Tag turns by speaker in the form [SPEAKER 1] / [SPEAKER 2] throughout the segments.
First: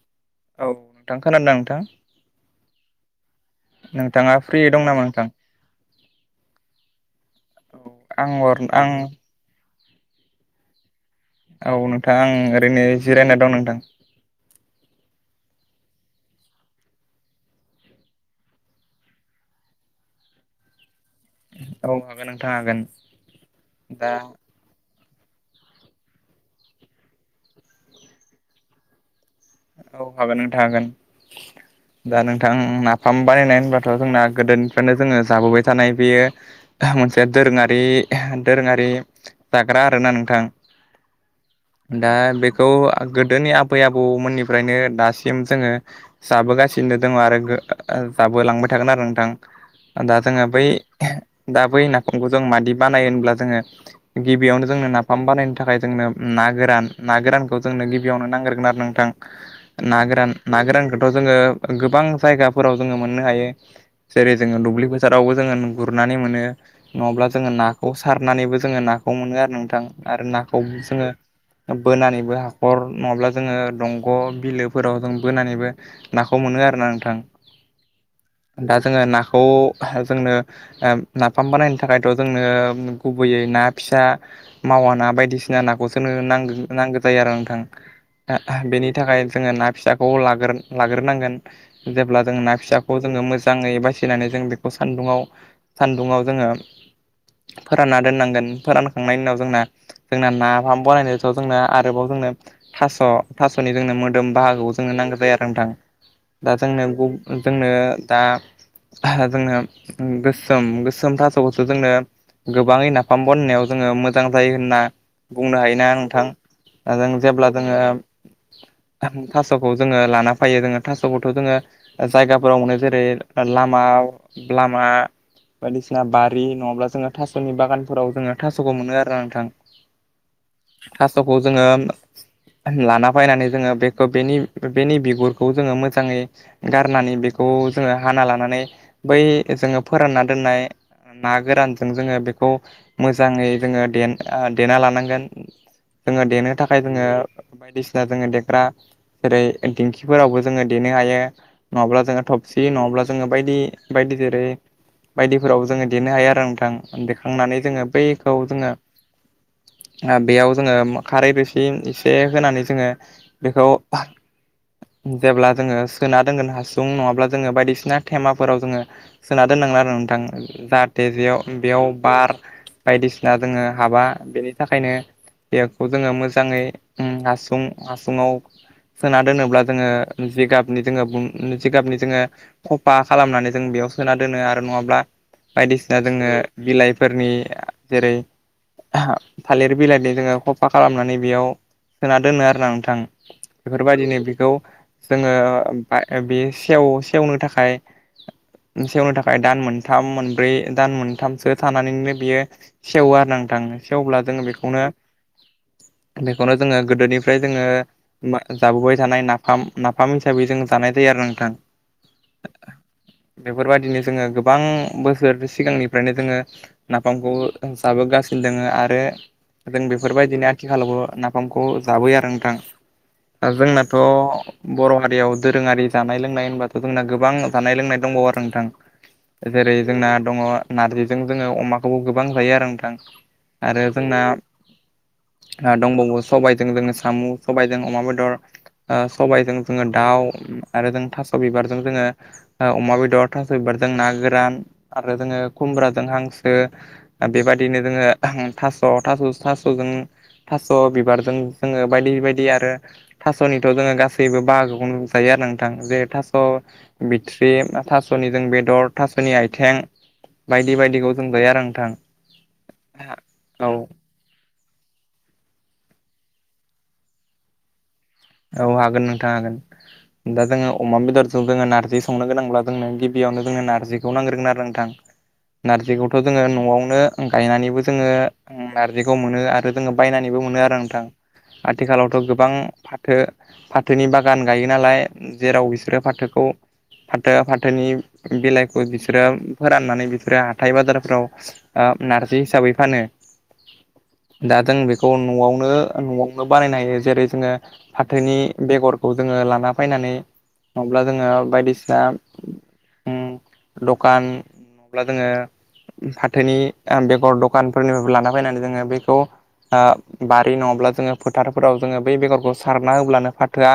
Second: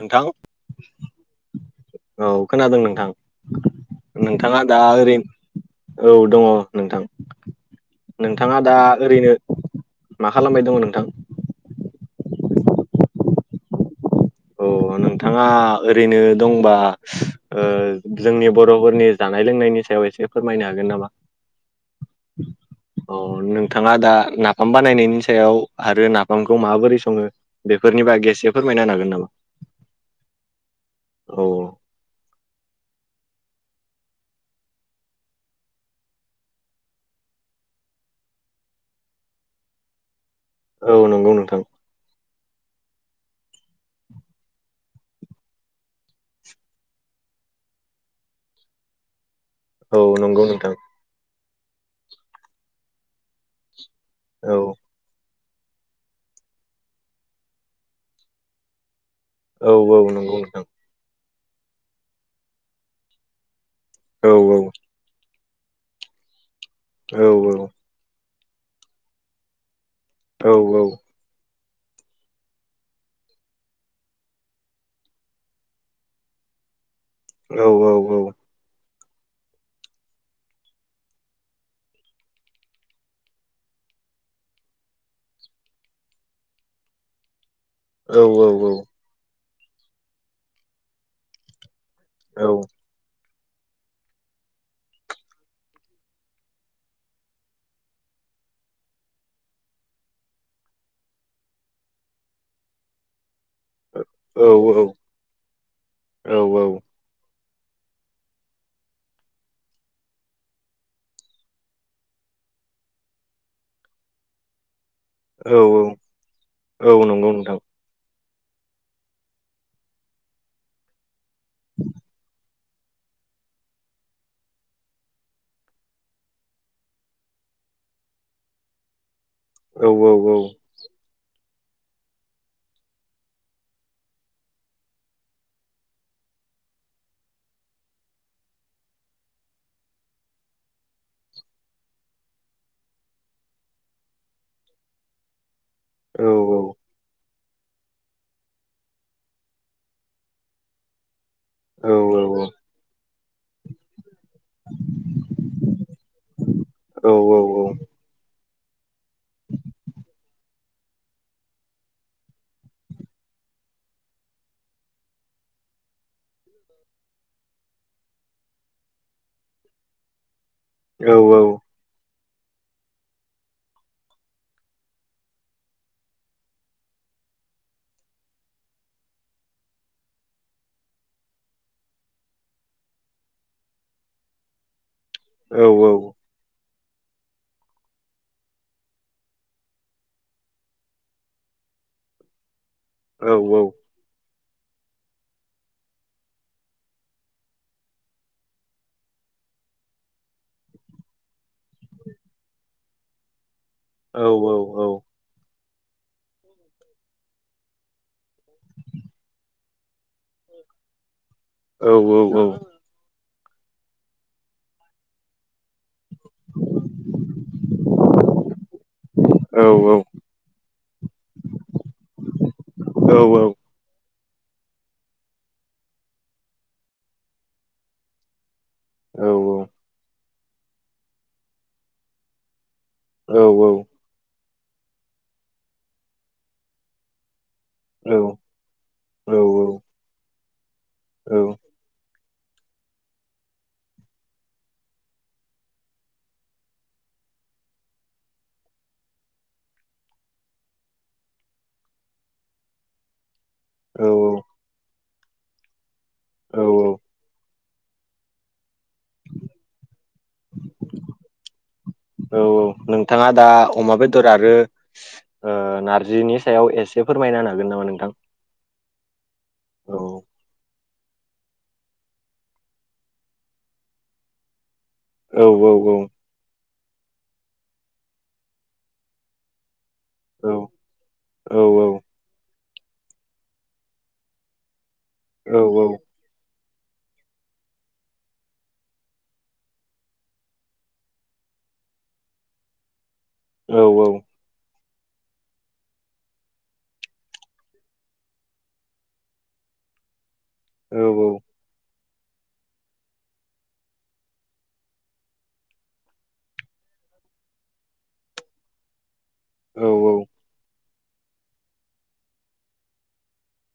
[SPEAKER 1] नोंथां
[SPEAKER 2] औ नोंथां खोनादों नोंथां
[SPEAKER 1] औ खोनादों नोंथां।
[SPEAKER 2] फ्रि
[SPEAKER 1] नोंथाङा दा
[SPEAKER 2] दं नामा नोंथां
[SPEAKER 1] ओरैनो? औ नोंथां।
[SPEAKER 2] औ आं
[SPEAKER 1] नोंथाङा
[SPEAKER 2] हर
[SPEAKER 1] दा
[SPEAKER 2] आं
[SPEAKER 1] ओरैनो मा खालामबाय दङ नोंथां?
[SPEAKER 2] औ नोंथां आं ओरैनो जिरायना दं नोंथां।
[SPEAKER 1] औ नोंथाङा ओरैनो दंबा ओ जोंनि बर'फोरनि जानाय लोंनायनि स याव एसे फोरमायनो हागोन नामा?
[SPEAKER 2] औ हागोन नोंथां हागोन
[SPEAKER 1] अ नोंथाङा दा नाफाम बानायनायनि सायाव आरो नाफामखौ माबोरै सङो बेफोरनि बागै एसे फोरमायना हागोन नामा?
[SPEAKER 2] औ हागोन नोंथां हागोन।
[SPEAKER 1] औ
[SPEAKER 2] दा नोंथां नाफाम बानायनाय होनबाथ' जोंना गोदोनिफ्रायनो जोङो जाबोबाय थानाय बेयो मोनसे दोरोङारि दोरोङारि जाग्रा आरोना नोंथां।
[SPEAKER 1] औ नंगौ नोंथां।
[SPEAKER 2] खौ गोदोनि आबै आबौमोननि फ्रायनो दासिम जोङो जाबोगासिनो दङ आरो गो जालांबाय थागोन आरो नोंथां।
[SPEAKER 1] औ
[SPEAKER 2] दा
[SPEAKER 1] नंगौ
[SPEAKER 2] जोङो बै
[SPEAKER 1] नोंथां
[SPEAKER 2] दा बै नाफामखौ जों मादि बानायो होनब्ला जोङो
[SPEAKER 1] औ
[SPEAKER 2] गिबियावनो जोंनो नाफाम बानायनो थाखाय जोंनो ना गोरान ना गोरानखौ जोंनो गिबियावनो नांग्रोगोन आरो नोंथां।
[SPEAKER 1] औ
[SPEAKER 2] ना
[SPEAKER 1] औ
[SPEAKER 2] गोरान
[SPEAKER 1] नंगौ
[SPEAKER 2] ना
[SPEAKER 1] नोंथां
[SPEAKER 2] गोरानखौथ' जोङो गोबां जायगाफोराव जोङो मोननो हायो।
[SPEAKER 1] औ
[SPEAKER 2] जेरै जोङो दुब्लि फोथारावबो जोङो गुरनानै मोनो। नङाब्ला
[SPEAKER 1] औ
[SPEAKER 2] जोङो नाखौ सार सारनानैबो जोङो नाखौ मोनो आरो नोंथां। आरो
[SPEAKER 1] औ
[SPEAKER 2] नाखौ जोङो बोनानैबो हाखर नङाब्ला जोङो दंग ग' बिलोफोराव जों बोनानैबो नाखौ मोनो आरोना। नोंथां
[SPEAKER 1] औ औ औ।
[SPEAKER 2] दा जोङो नाखौ जोंनो नाफाम बानायनो थाखायथ' जोंनो गुबैयै ना फि फिसा मावा ना बायदिसिना नाखौसोनो नांग्र- नांगौ जायो आरो नोंथां।
[SPEAKER 1] औ औ औ।
[SPEAKER 2] बेनि थाखाय जोङो ना फिसाखौ लागोर-लाग्रोनांगोन जेब्ला जोङो
[SPEAKER 1] औ
[SPEAKER 2] ना
[SPEAKER 1] औ
[SPEAKER 2] फिसाखौ जोङो मोज जाङै बासिनानै जों बेखौ सान्दुङाव- सान्दुङाव जोङो फोरानना दोननांगोन फोरानखांनायनि उनाव जोंना जोंना नाफाम बानायनाय जोंना आरोबाव जों नो थास' थास जोंनो मोदोम
[SPEAKER 1] औ
[SPEAKER 2] बाहागो जोंनो नांगो जायो नोंथां। दा
[SPEAKER 1] औ
[SPEAKER 2] जोंनो गु जोंनो दा जोंनो गोसोम गोसोम थास'खौसो जोंनो गोबाङै नाफाम बानायनायाव जोङो मोजां जायो होनना
[SPEAKER 1] औ
[SPEAKER 2] बुंनो हायोना नोंथां?
[SPEAKER 1] औ
[SPEAKER 2] जों
[SPEAKER 1] नंगौ
[SPEAKER 2] जेब्ला
[SPEAKER 1] नोंथां
[SPEAKER 2] जोङो थास'खौ जोङो लाना फैयो जोङो थास'खौथ' जोङो जायगाफोरावनो जेरै लामा-लामा बायदिसिना बारि नङाब्ला जोङो थास'नि बागानफोराव जोङो थास'खौ मोनो आरोना नोंथां।
[SPEAKER 1] औ औ
[SPEAKER 2] थास'खौ जोङो लाना बेनि बिगुरखौ जोङो मोजाङै गारनानै बेखौ जोङो गारना लानानै बै जोङो फोरानना दोननाय ना गोरानजों जोङो बेखौ मोजाङै जोङो देना लानांगोन। जोङो
[SPEAKER 1] औ
[SPEAKER 2] देनो थाखाय जोङो बायदिसिना जोङो देग्रा जेरै दिंखिफोरावबो जोङो देनो हायो।
[SPEAKER 1] औ
[SPEAKER 2] नंङाब्ला जोंङो थबसि नङाब्ला जोंङो बायदि बायदि जेरै बायदिफोराव जोंङो देनो हायो आरो नोंथां
[SPEAKER 1] औ
[SPEAKER 2] देखांनानै जोंङो बैखौ जोंङो बेयाव जोंङो खारै बेसि एसे होनानै जोंङो बेखौ जेब्ला जोंङो सोना दोनगोन हासुं नङाब्ला जोंङो बायदिसिना तेमाफोराव जोंङो सोना दोन आरो नोंथां जाहाथे जे बेयाव बार बायदिसिना जोंङो हाबा बेनि थाखायनो बेखौ जोंङो मोजांङै हासुं हासुङाव सोना दोनोब्ला जोंङो जिगाबनि जोंङो जिगाबनि जोंङो बांसिन खफा खालामनानै जों बेयाव सोना दोनो आरो नंङाब्ला बायदिसिना जोंङो बिलाइफोरनि जेरै थालिर बिलाइनि जोंङो खफा खालामनानै बेयाव सोना दोनो आरोना नोंथां बेफोरबायदिनो बेखौ जोंङो बे सेव सेवनो थाखाय सेवनो थाखाय दान मोनथाम मोनब्रै दान मोनथामसो थानानैनो बियो सेवो आरो नं थांङो सेवब्ला अब्ला जोंङो बेखौनो बेखौनो जोंङो गोदोनि ओमफ्राय जोंङो जाबोबाय थानाय नाफाम नाफाम हिसाबै जों जानाय जायो आरो नोंथां
[SPEAKER 1] औ- औ- औ
[SPEAKER 2] बेफोरबायदिनो जोंङो गोबां बोसोर सिगांनि ओमफ्रायनो जोंङो नाफामखौ जाबोगासिनो दोंङो आरो
[SPEAKER 1] औ
[SPEAKER 2] जों बेफोरबायदिनो आथिखालावबो नाफामखौ जाबोयो आरो नोंथां जोंनाथ' बर' हारियाव दोरोंङारि जानाय लोंनाय होनबाथ' जोंना गोबां जानाय लोंनाय दंबावो आरो नोंथां जेरै जोंना दङ नारजिजों जोंङो अमाखौबो गोबां जायो आरो
[SPEAKER 1] औ
[SPEAKER 2] आरो जोंना दंबावो सबायजों सामु सबायजों अमा बेदर
[SPEAKER 1] औ
[SPEAKER 2] सबबायजों जोंङो दाउ आरो जों थास' बिबारजों जोंङो अमा बेदर थास' बिबारजों ना गोरान आरो जोंङो खुमब्राजों हांसो बेबायदिनो जोंङो थास' थास' थास'जों थास' बिबारजों जोंङो बायदि बायदि आरो थास'निथ' जोंङो गासैबो
[SPEAKER 1] नोंथाङा
[SPEAKER 2] बाहागोखौ नुजायो आरो नोंथां जे थास' बिथ्रि थास'निजों बेदर थास'नि आथिं बायदि बायदिखौ जों गैया आरो नोंथां
[SPEAKER 1] औ नोंथांङा दा
[SPEAKER 2] औ
[SPEAKER 1] अमा बेदर आरो नारजिनि सायाव एसे एसे फोरमायनो हागोन नामा नोंथां
[SPEAKER 2] औ हागोन नोंथां हागोन
[SPEAKER 1] औ
[SPEAKER 2] दा जोंङो अमा बेदरजों जोङो नारजि सं गोनांब्ला जोंनो गिबियावनो जोंनो नारजिखौ नांग्रोगोन आरो नोंथां
[SPEAKER 1] औ औ औ
[SPEAKER 2] नारजिखौथ' जोंङो न'आवनो गायनानैबो जोंङो नार्जिखौ मोनो आरो जोंङो बायनानैबो मोनो आरो नोंथां
[SPEAKER 1] औ औ
[SPEAKER 2] आथिखालावथ' गोबां फाथो फाथोनि बागान गायो नालाय जेराव बिसोरो फाथोखौ फाथो फाथोनि बेलाइखौ बिसोरो फोराननानै बिसोरो हाथथाय बाजारफ्राव नारजि हिसाबै फानो
[SPEAKER 1] औ - औ
[SPEAKER 2] दा जों न'आवनो न'आवनो बानायनो हायो जेरै जोंङो फाथोनि बेगरखौ जोंङो लाना फैनानै नङाब्ला
[SPEAKER 1] औ
[SPEAKER 2] जोंङो बायदिसिना दखान नंयाब्ला जोंङो । फाथोनि बेगर दखानफोरनिफ्राय लाना फैनानै जोंङो बेखौ। ओ
[SPEAKER 1] औ औ
[SPEAKER 2] बारि नंङाब्ला जोंङो फोथारफोराव जोंङो बै बेगरखौ सारना होब्लानो फाथोआ।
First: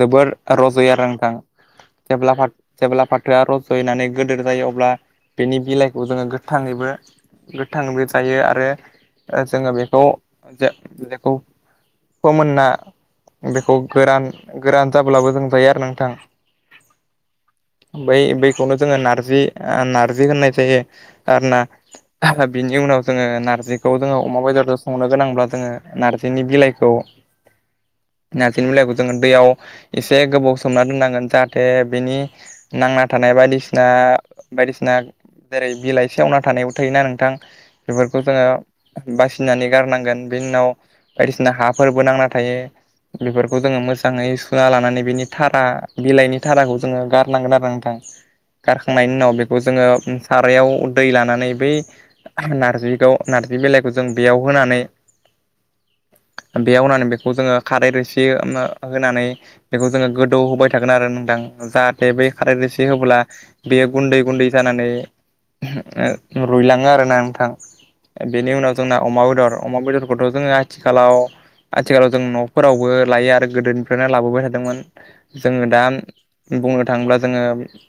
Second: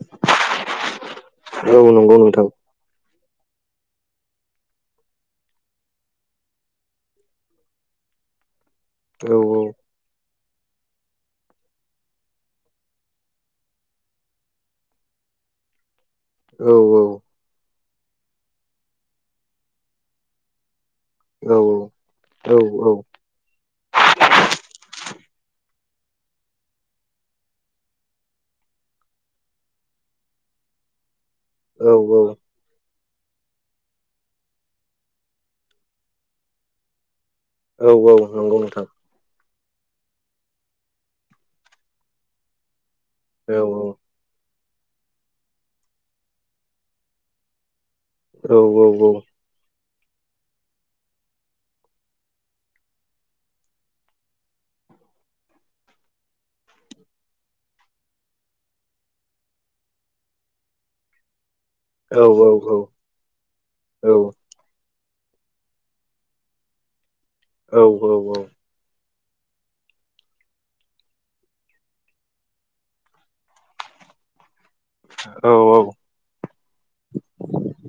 [SPEAKER 2] जोबोर रज' आरो नोंथां
[SPEAKER 1] औ नंगौ
[SPEAKER 2] जेब्ला
[SPEAKER 1] नोंथां
[SPEAKER 2] फा जेब्ला फा थोआ रज'यैनानै गोदोर जायो अब्ला बेनि बिलाइखौ जोंङो गोथाङैबो गोथांङैबो जायो आरो
[SPEAKER 1] औ
[SPEAKER 2] ओ जोंङो बेखौ-बेखौ फोमोनना। बेखौ गोरान-गोरान जाब्लाबो जों जायो आरो नोंथां।
[SPEAKER 1] औ-औ।
[SPEAKER 2] बै बैखौनो जोङो नारजि ओ नारजि होननाय जायो।
[SPEAKER 1] औ
[SPEAKER 2] आरोना
[SPEAKER 1] औ
[SPEAKER 2] बिनि उनाव जोङो नारजिखौ जोङो अमा बेदरजों संनो गोनांब्ला जोङो नारजिनि बिलाइखौ। नारजिनि बिलाइखौ जोङो दैयाव एसे गोबाव सोमना दोननांगोन जाहाथे
[SPEAKER 1] औ
[SPEAKER 2] बेनि
[SPEAKER 1] औ
[SPEAKER 2] नांना थानाय बायदिसिना-बायदिसिना जेरै- बिलाइसेवना थानायाव थायोना नोंथां।
[SPEAKER 1] औ औ
[SPEAKER 2] बेफोरखौ
[SPEAKER 1] नंगौ नोंथां
[SPEAKER 2] जोङो बसि नानै गारनांगोन बिनि उनाव बायदिसिना हाफोरबो नांना थायो। बेफोरखौ
[SPEAKER 1] औ
[SPEAKER 2] जोङो मोजाङै सु ना लानानै बिनि थारा बिलाइनि धाराखौ जोङो गारनांगोन आरो नोंथां।
[SPEAKER 1] औ औ औ
[SPEAKER 2] गारखांनायनि उनाव बेखौ जोङो सारायाव दै लानानै बै नार्जिद नार्जि बिलाइखौ जों बेयाव होनानै। बेयावनानै बेखौ जोङो खारै रोसि होनानै बेखौ जोङो गोदौ होबाय थागोन आरो नोंदां। जाहाथे
[SPEAKER 1] औ
[SPEAKER 2] बै
[SPEAKER 1] औ
[SPEAKER 2] खारै रोसि होब्ला बेयो गुन्दै गुन्दै जानानै। रुइलाङो आरोना नोंथां बेनि उनाव जोंना अमा बेदर अमा बेदरखौथ' जोङो आथिखालाव आथिखालाव जों न' फोरावबो लायो आरो गोदोनिफ्रायनो लाबोबाय थादोंमोन। जोङो दा बुंनो थाङोब्ला जोङो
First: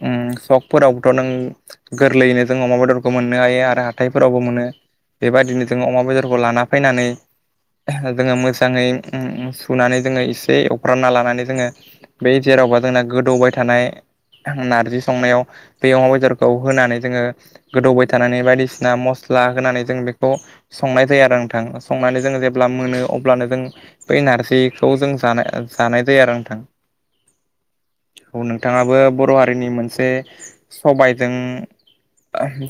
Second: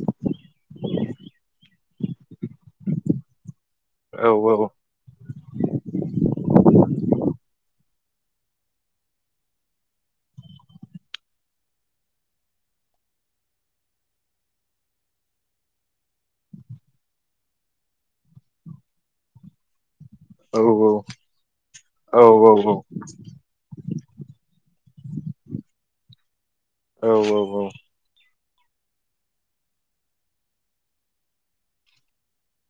[SPEAKER 2] उम सकफोरावबोथ' नों गोरलैयैनो जों अमा बेदरखौ मोननो हायो आरो हाथायफोरावबो मोनो। बेबायदिनो जोङो अमा बेदरखौ लाना फैनानै जोङो मोजाङै उम-उम। सुनानै जोङो एसे एवफ्रानना लानानै जोङो बे जेरावबा जोंना गोदौबाय थानाय नारजि संनायाव बे अमा बेदरखौ होनानै जोङो गोदौबाय थानानै बायदिसिना मस स्ला होनानै जों बे खौ संनाय जायो आरो नोंथां संनानै जोङो जेब्ला मोनो अब्लानो जों बै नार जिखौ जों जाना-जानाय जानाय जायो आरो नोंथां।
[SPEAKER 1] औ औ
[SPEAKER 2] औ नोंथाङाबो बर' हारिनि मोनसे सबायजों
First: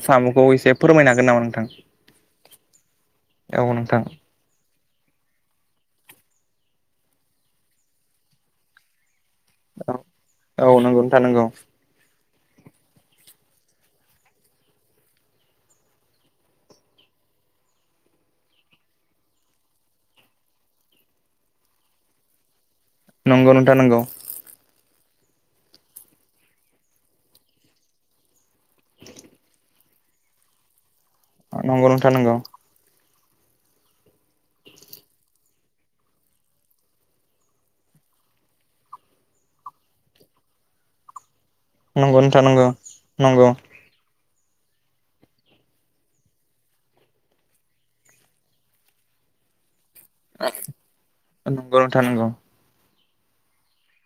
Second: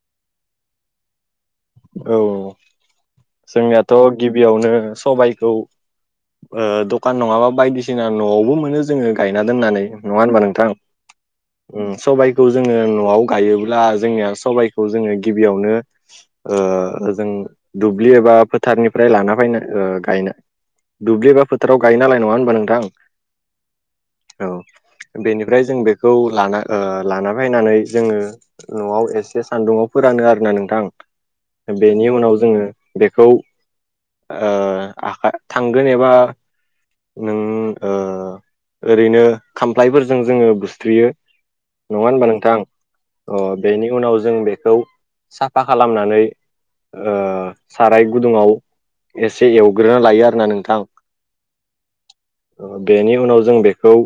[SPEAKER 2] । साम'खौ एसे फोरमायनो हागोन नामा नों
[SPEAKER 1] औ
[SPEAKER 2] औ
[SPEAKER 1] जोंनियाथ'
[SPEAKER 2] नोंथां
[SPEAKER 1] गिबियावनो सबायखौ। ओ दखान नङाबा बायदिसिना न'आवबो मोनो जोङो। गायना दोननानै नङा होनबा
[SPEAKER 2] औ
[SPEAKER 1] नोंथां?
[SPEAKER 2] नंगौ नोंथां नंगौ
[SPEAKER 1] उम सबाय खौ जोङो न'आव गायोब्ला जोंनिया सबबायखौ जोङो गिबियावनो। ओ जों दुब्लि एबा फोथारनिफ्राय लाना फैनाय गायना दुब्लिबा फोथाव गायो नालाय नङा होनोमबा नोंथां?
[SPEAKER 2] नंगौ नोंथा नंगौ।
[SPEAKER 1] औ बेनिफ्राय जों बेखौ लाना ओ लाना फैनानै जोङो न'आव एसे सान्दुंङाव। फोरानो आरोना नोंथां
[SPEAKER 2] नंगौ
[SPEAKER 1] बेनि
[SPEAKER 2] नोंथां नंगौ
[SPEAKER 1] उनाव जोङो बेखौ ओ आखा थांगोन एबा नों ओ ओरैनो खामफ्लायफोरजों जोङो बुसथ्रियो। नङा
[SPEAKER 2] नंगौ
[SPEAKER 1] होनबा
[SPEAKER 2] नंगौ
[SPEAKER 1] नोंथां? अ
[SPEAKER 2] नंगौ
[SPEAKER 1] बेनि उनाव जो जों बेखौ साफा खालामनानै। ओ साराय गुदुङाव एसे एवग्रोना लायो आरोना नोंथां।
[SPEAKER 2] नंगौ नोंथां नंगौ।
[SPEAKER 1] बेनि उनाव जों बेखौ ओ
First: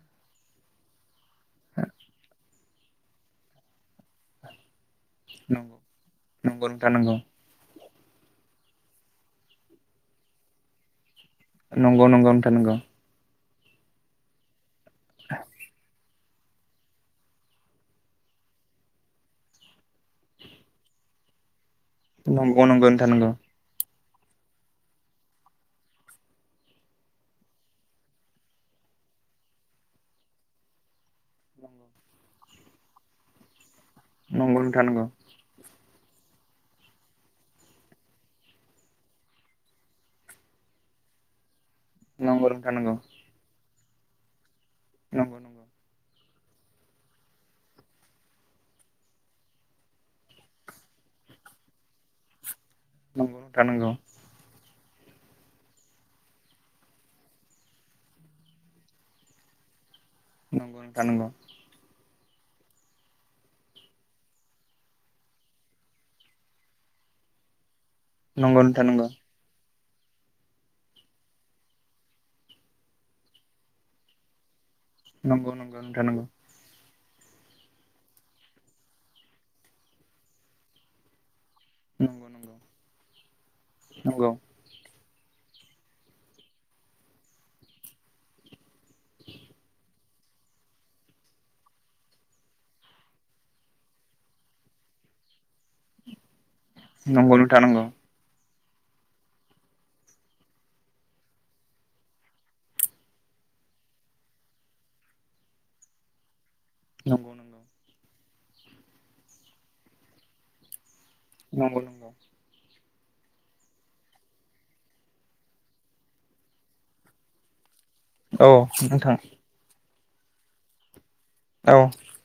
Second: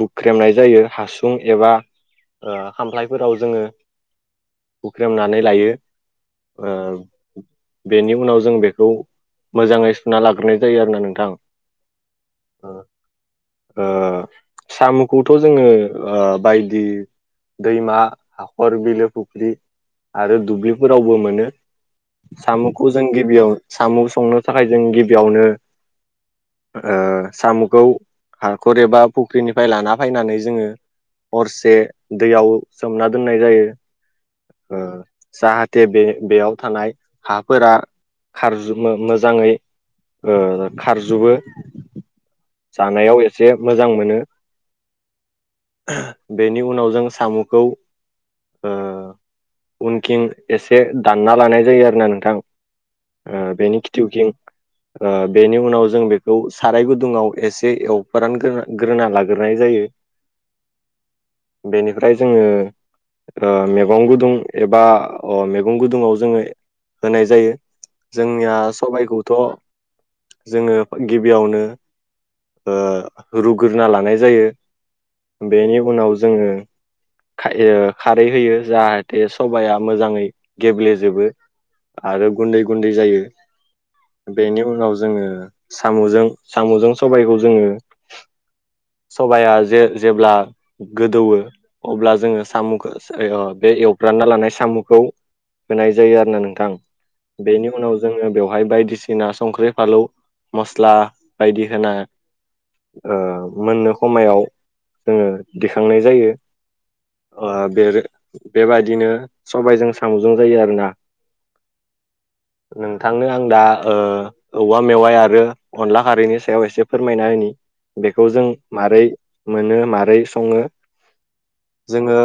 [SPEAKER 1] हुख्रेमनाय जायो हासुं एबा ओ खामफ्लायफोराव जोङो हुख्रेमनानै लायो।
[SPEAKER 2] नंगौ नंगौ नोंथां नंगौ
[SPEAKER 1] बेनि उनाव जों बेखौ मोजाङै सुना लाग्रोनाय जायो आरोना नोंथां।
[SPEAKER 2] नंगौ नंगौ नोंथां नंगौ।
[SPEAKER 1] ओ सामु'खौथ' जोङो ओ बायदि दैमा हाखर बिलो फुख्रि आरो दुब्लिफोरावबो मोनो
[SPEAKER 2] नंगौ
[SPEAKER 1] सामु'खौ जों गिबियाव सामु' संनो थाखाय जों गिबियावनो ओ सामु'खौ हाखर एबा फुख्रिनिफ्राय लाना फायनानै जोङो हरसे दैयाव सोमना दोननाय जायो। ओ
[SPEAKER 2] नोंथां नंगौ
[SPEAKER 1] जाहाते बे बेयाव थानाय हाफोरा खारजोमो मोजाङै ओ खारजोबो।
[SPEAKER 2] नंगौ नोंथां नंगौ।
[SPEAKER 1] मोजां मोनो
[SPEAKER 2] नंगौ
[SPEAKER 1] बेनि उनाव जों सामु'खौ ओ उनखिं एसे दानना लानाय जायो आरोना नोंथां। ओ
[SPEAKER 2] नोंथां
[SPEAKER 1] बेनि
[SPEAKER 2] नंगौ
[SPEAKER 1] खिथिउखिं ओ बेनि उनाव जों बेखौ साराय गुदुङाव एसे एवफ्रानग्रोन ग्रोना लाग्रोनाय जायो।
[SPEAKER 2] नंगौ नोंथां नंगौ।
[SPEAKER 1] ओमफ्राय जोङो ओ मेगं गुदुं एबा अ मेगं गुदुङाव जोङो होनाय जायो। जोंनिया
[SPEAKER 2] नंगौ नोंथां नंगौ
[SPEAKER 1] सबायखौथ' जोङो गिबियावनो ओ रुग्रोना लानाय जायो।
[SPEAKER 2] नंगौ नोंथां नंगौ नंगौ
[SPEAKER 1] बेनि
[SPEAKER 2] नोंथां
[SPEAKER 1] उनाव
[SPEAKER 2] नंगौ नंगौ नोंथां नंगौ
[SPEAKER 1] जोङो खाय ओ खारै होयो जाहाथे सबाइया मोजाङै गेब्लेजोबो।
[SPEAKER 2] नंगौ
[SPEAKER 1] आरो गुन्दै गुन्दै जायो
[SPEAKER 2] नंगौ
[SPEAKER 1] बेनि उनाव जोङो सामु'जों साम'जों सबायखौ जोङो सबाइया जे-जेब्ला गोदौवो अब्ला जोङो सामु'खौ बे एवफ्रानना लानाय सामु'खौ होनाय जायो आरो ना नों थां बेनि उनाव जोङो बेवहाय बायदिसिना संख्रि फालौ, मस्ला बायदि होना ओ मोननो हमायाव जोङो दिखांनाय जायो। ओ बे रो बेबायदिनो सबायजों सामु'जों जायो आरोना।
[SPEAKER 2] नंगौ नंगौ।
[SPEAKER 1] नोंथांनो आं दा ओ औवा मेवाइ आरो अनला खारैनि सायाव एसे फोरमायना होनि। बेखौ जों
[SPEAKER 2] औ
[SPEAKER 1] मारै
[SPEAKER 2] नोंथां
[SPEAKER 1] मोनो मारै सङो
[SPEAKER 2] औ
[SPEAKER 1] जोङो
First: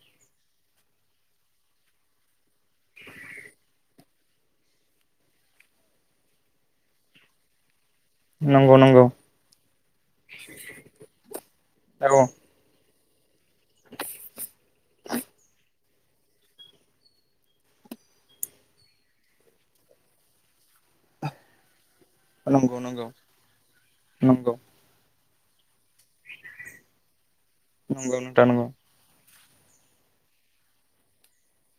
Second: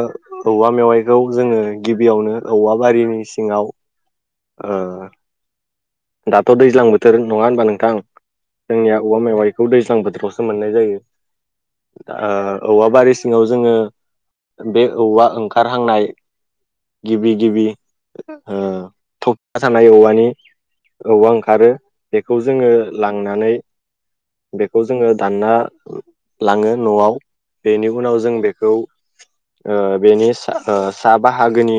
[SPEAKER 1] औवा मेवाइखौ जोङो गिबियावनो औवा बारिनि सिङाव ओ दाथ' दैज्लां बोथोर नङा होनबा नोंथां?
[SPEAKER 2] नंगौ
[SPEAKER 1] जोंनिया
[SPEAKER 2] नंगौ
[SPEAKER 1] औवा मेवाइखौ दैज्लां बोथोरावसो मोननाय जायो।
[SPEAKER 2] औ
[SPEAKER 1] ओ औवा बारि सिङाव जोङो बे औवा ओंखारहांनाय गिबि गिबि ओ थब सानाय औवानि औवा ओंखारो बेखौ जोङो
[SPEAKER 2] नंगौ नंगौ
[SPEAKER 1] लांनानै
[SPEAKER 2] नंगौ नंगौ
[SPEAKER 1] बेखौ जोङो दानना लाङो न'आव बेनि उनाव जों
[SPEAKER 2] नोंथां नंगौ
[SPEAKER 1] बेखौ ओ बेनि सा ओ सा बाहागोनि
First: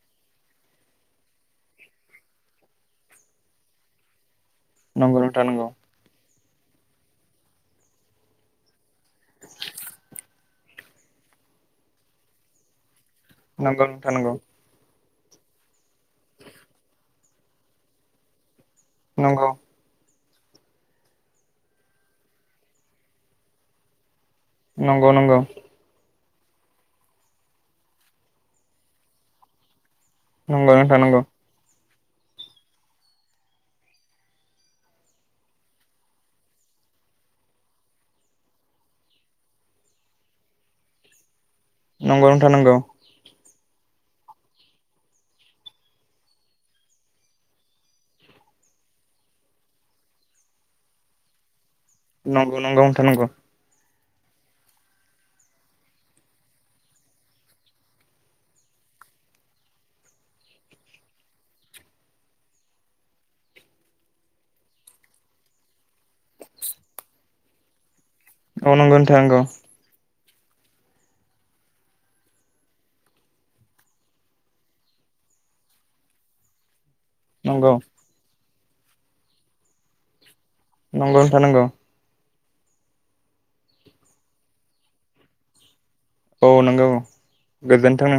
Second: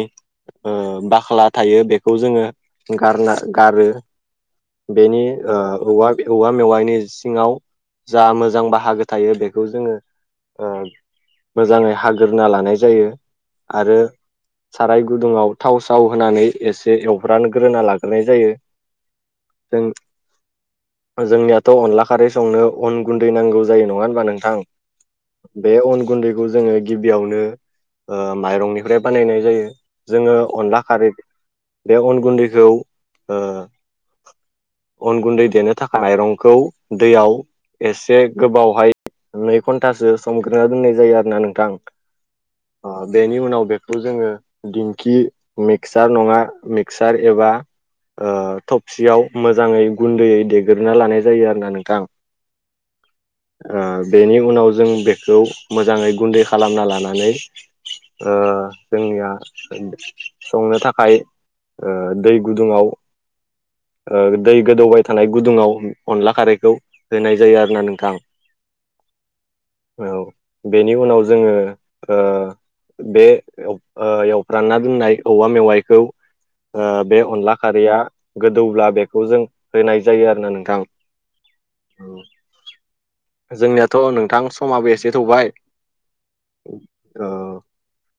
[SPEAKER 1] ओ बाख्ला थायो बेखौ जोङो गारना गारो। बेनि
[SPEAKER 2] नंगौ नोंथां
[SPEAKER 1] ओ
[SPEAKER 2] नंगौ
[SPEAKER 1] औवा बि औवा मेवाइनि सिङाव जा मोजां बाहागो थायो बेखौ जोङो ओ मोजाङै हागोरना लानाय जायो।
[SPEAKER 2] नंगौ
[SPEAKER 1] आरो
[SPEAKER 2] नोंथां नंगौ।
[SPEAKER 1] साराय गुदुङाव थाव साव होनानै एसे एवफ्रान ग्रोना लाग्रोनाय जायो।
[SPEAKER 2] नंगौ।
[SPEAKER 1] जों जोंनियाथ' अनला खारै संनो अन गुन्दै नांगौ जायो नङा होनबा नों नोंथां?
[SPEAKER 2] नंगौ नंगौ नंगौ
[SPEAKER 1] बे उन गुन्दै बेखौ जोङो गिबियावनो ओं माइरंनिफ्राय बानायनाय जायो। जोङो
[SPEAKER 2] नंगौ
[SPEAKER 1] अनला
[SPEAKER 2] नोंथां
[SPEAKER 1] खारै
[SPEAKER 2] नंगौ
[SPEAKER 1] बे अन गुन्दैखौ ओ अन गुन्दै देनो थाखाय माइरंखौ दैयाव एसे गोबावहाय नै घन्टासो संग्रोना दोननाय जायो आरो ना नोंथां
[SPEAKER 2] नंगौ नोंथां नंगौ
[SPEAKER 1] अ बेनि उनाव बे खौ जोङो दिंखि मिक्सार नङा मिक्सार एबा ओ थबसियाव मोजाङै गुन्दैयै देगोरना लानाय जायो आर ना नों
[SPEAKER 2] नंगौ नंगौ नोंथा नंगौ।
[SPEAKER 1] बेनि उनाव जों बेखौ मोजाङै गुन्दै खालामना लानानै ओ जों निया संनो थाखाय ओ दै गुदुङाव ओ दै गोदौबाय थानाय गुदुङाव अनला खारैखौ होनाय जायो आरो ना नोंथां।
[SPEAKER 2] औ नंगौ नोंथां नंगौ।
[SPEAKER 1] औ बेनि उनाव जोङो ओ बे एव ओ एवफ्रानना दोननाय औवा मेवाइखौ ओ बे अनला
[SPEAKER 2] नंगौ
[SPEAKER 1] खारैया गोदौब्ला बेखौ जों होनाय जायो आरो ना नों
[SPEAKER 2] नंगौ नोंथां नोंगौ।
[SPEAKER 1] जोंनियाथ' नोंथां समाबो एसे थौबाय।
[SPEAKER 2] औ नंगौ
[SPEAKER 1] ओ
[SPEAKER 2] गोजोन्थों नों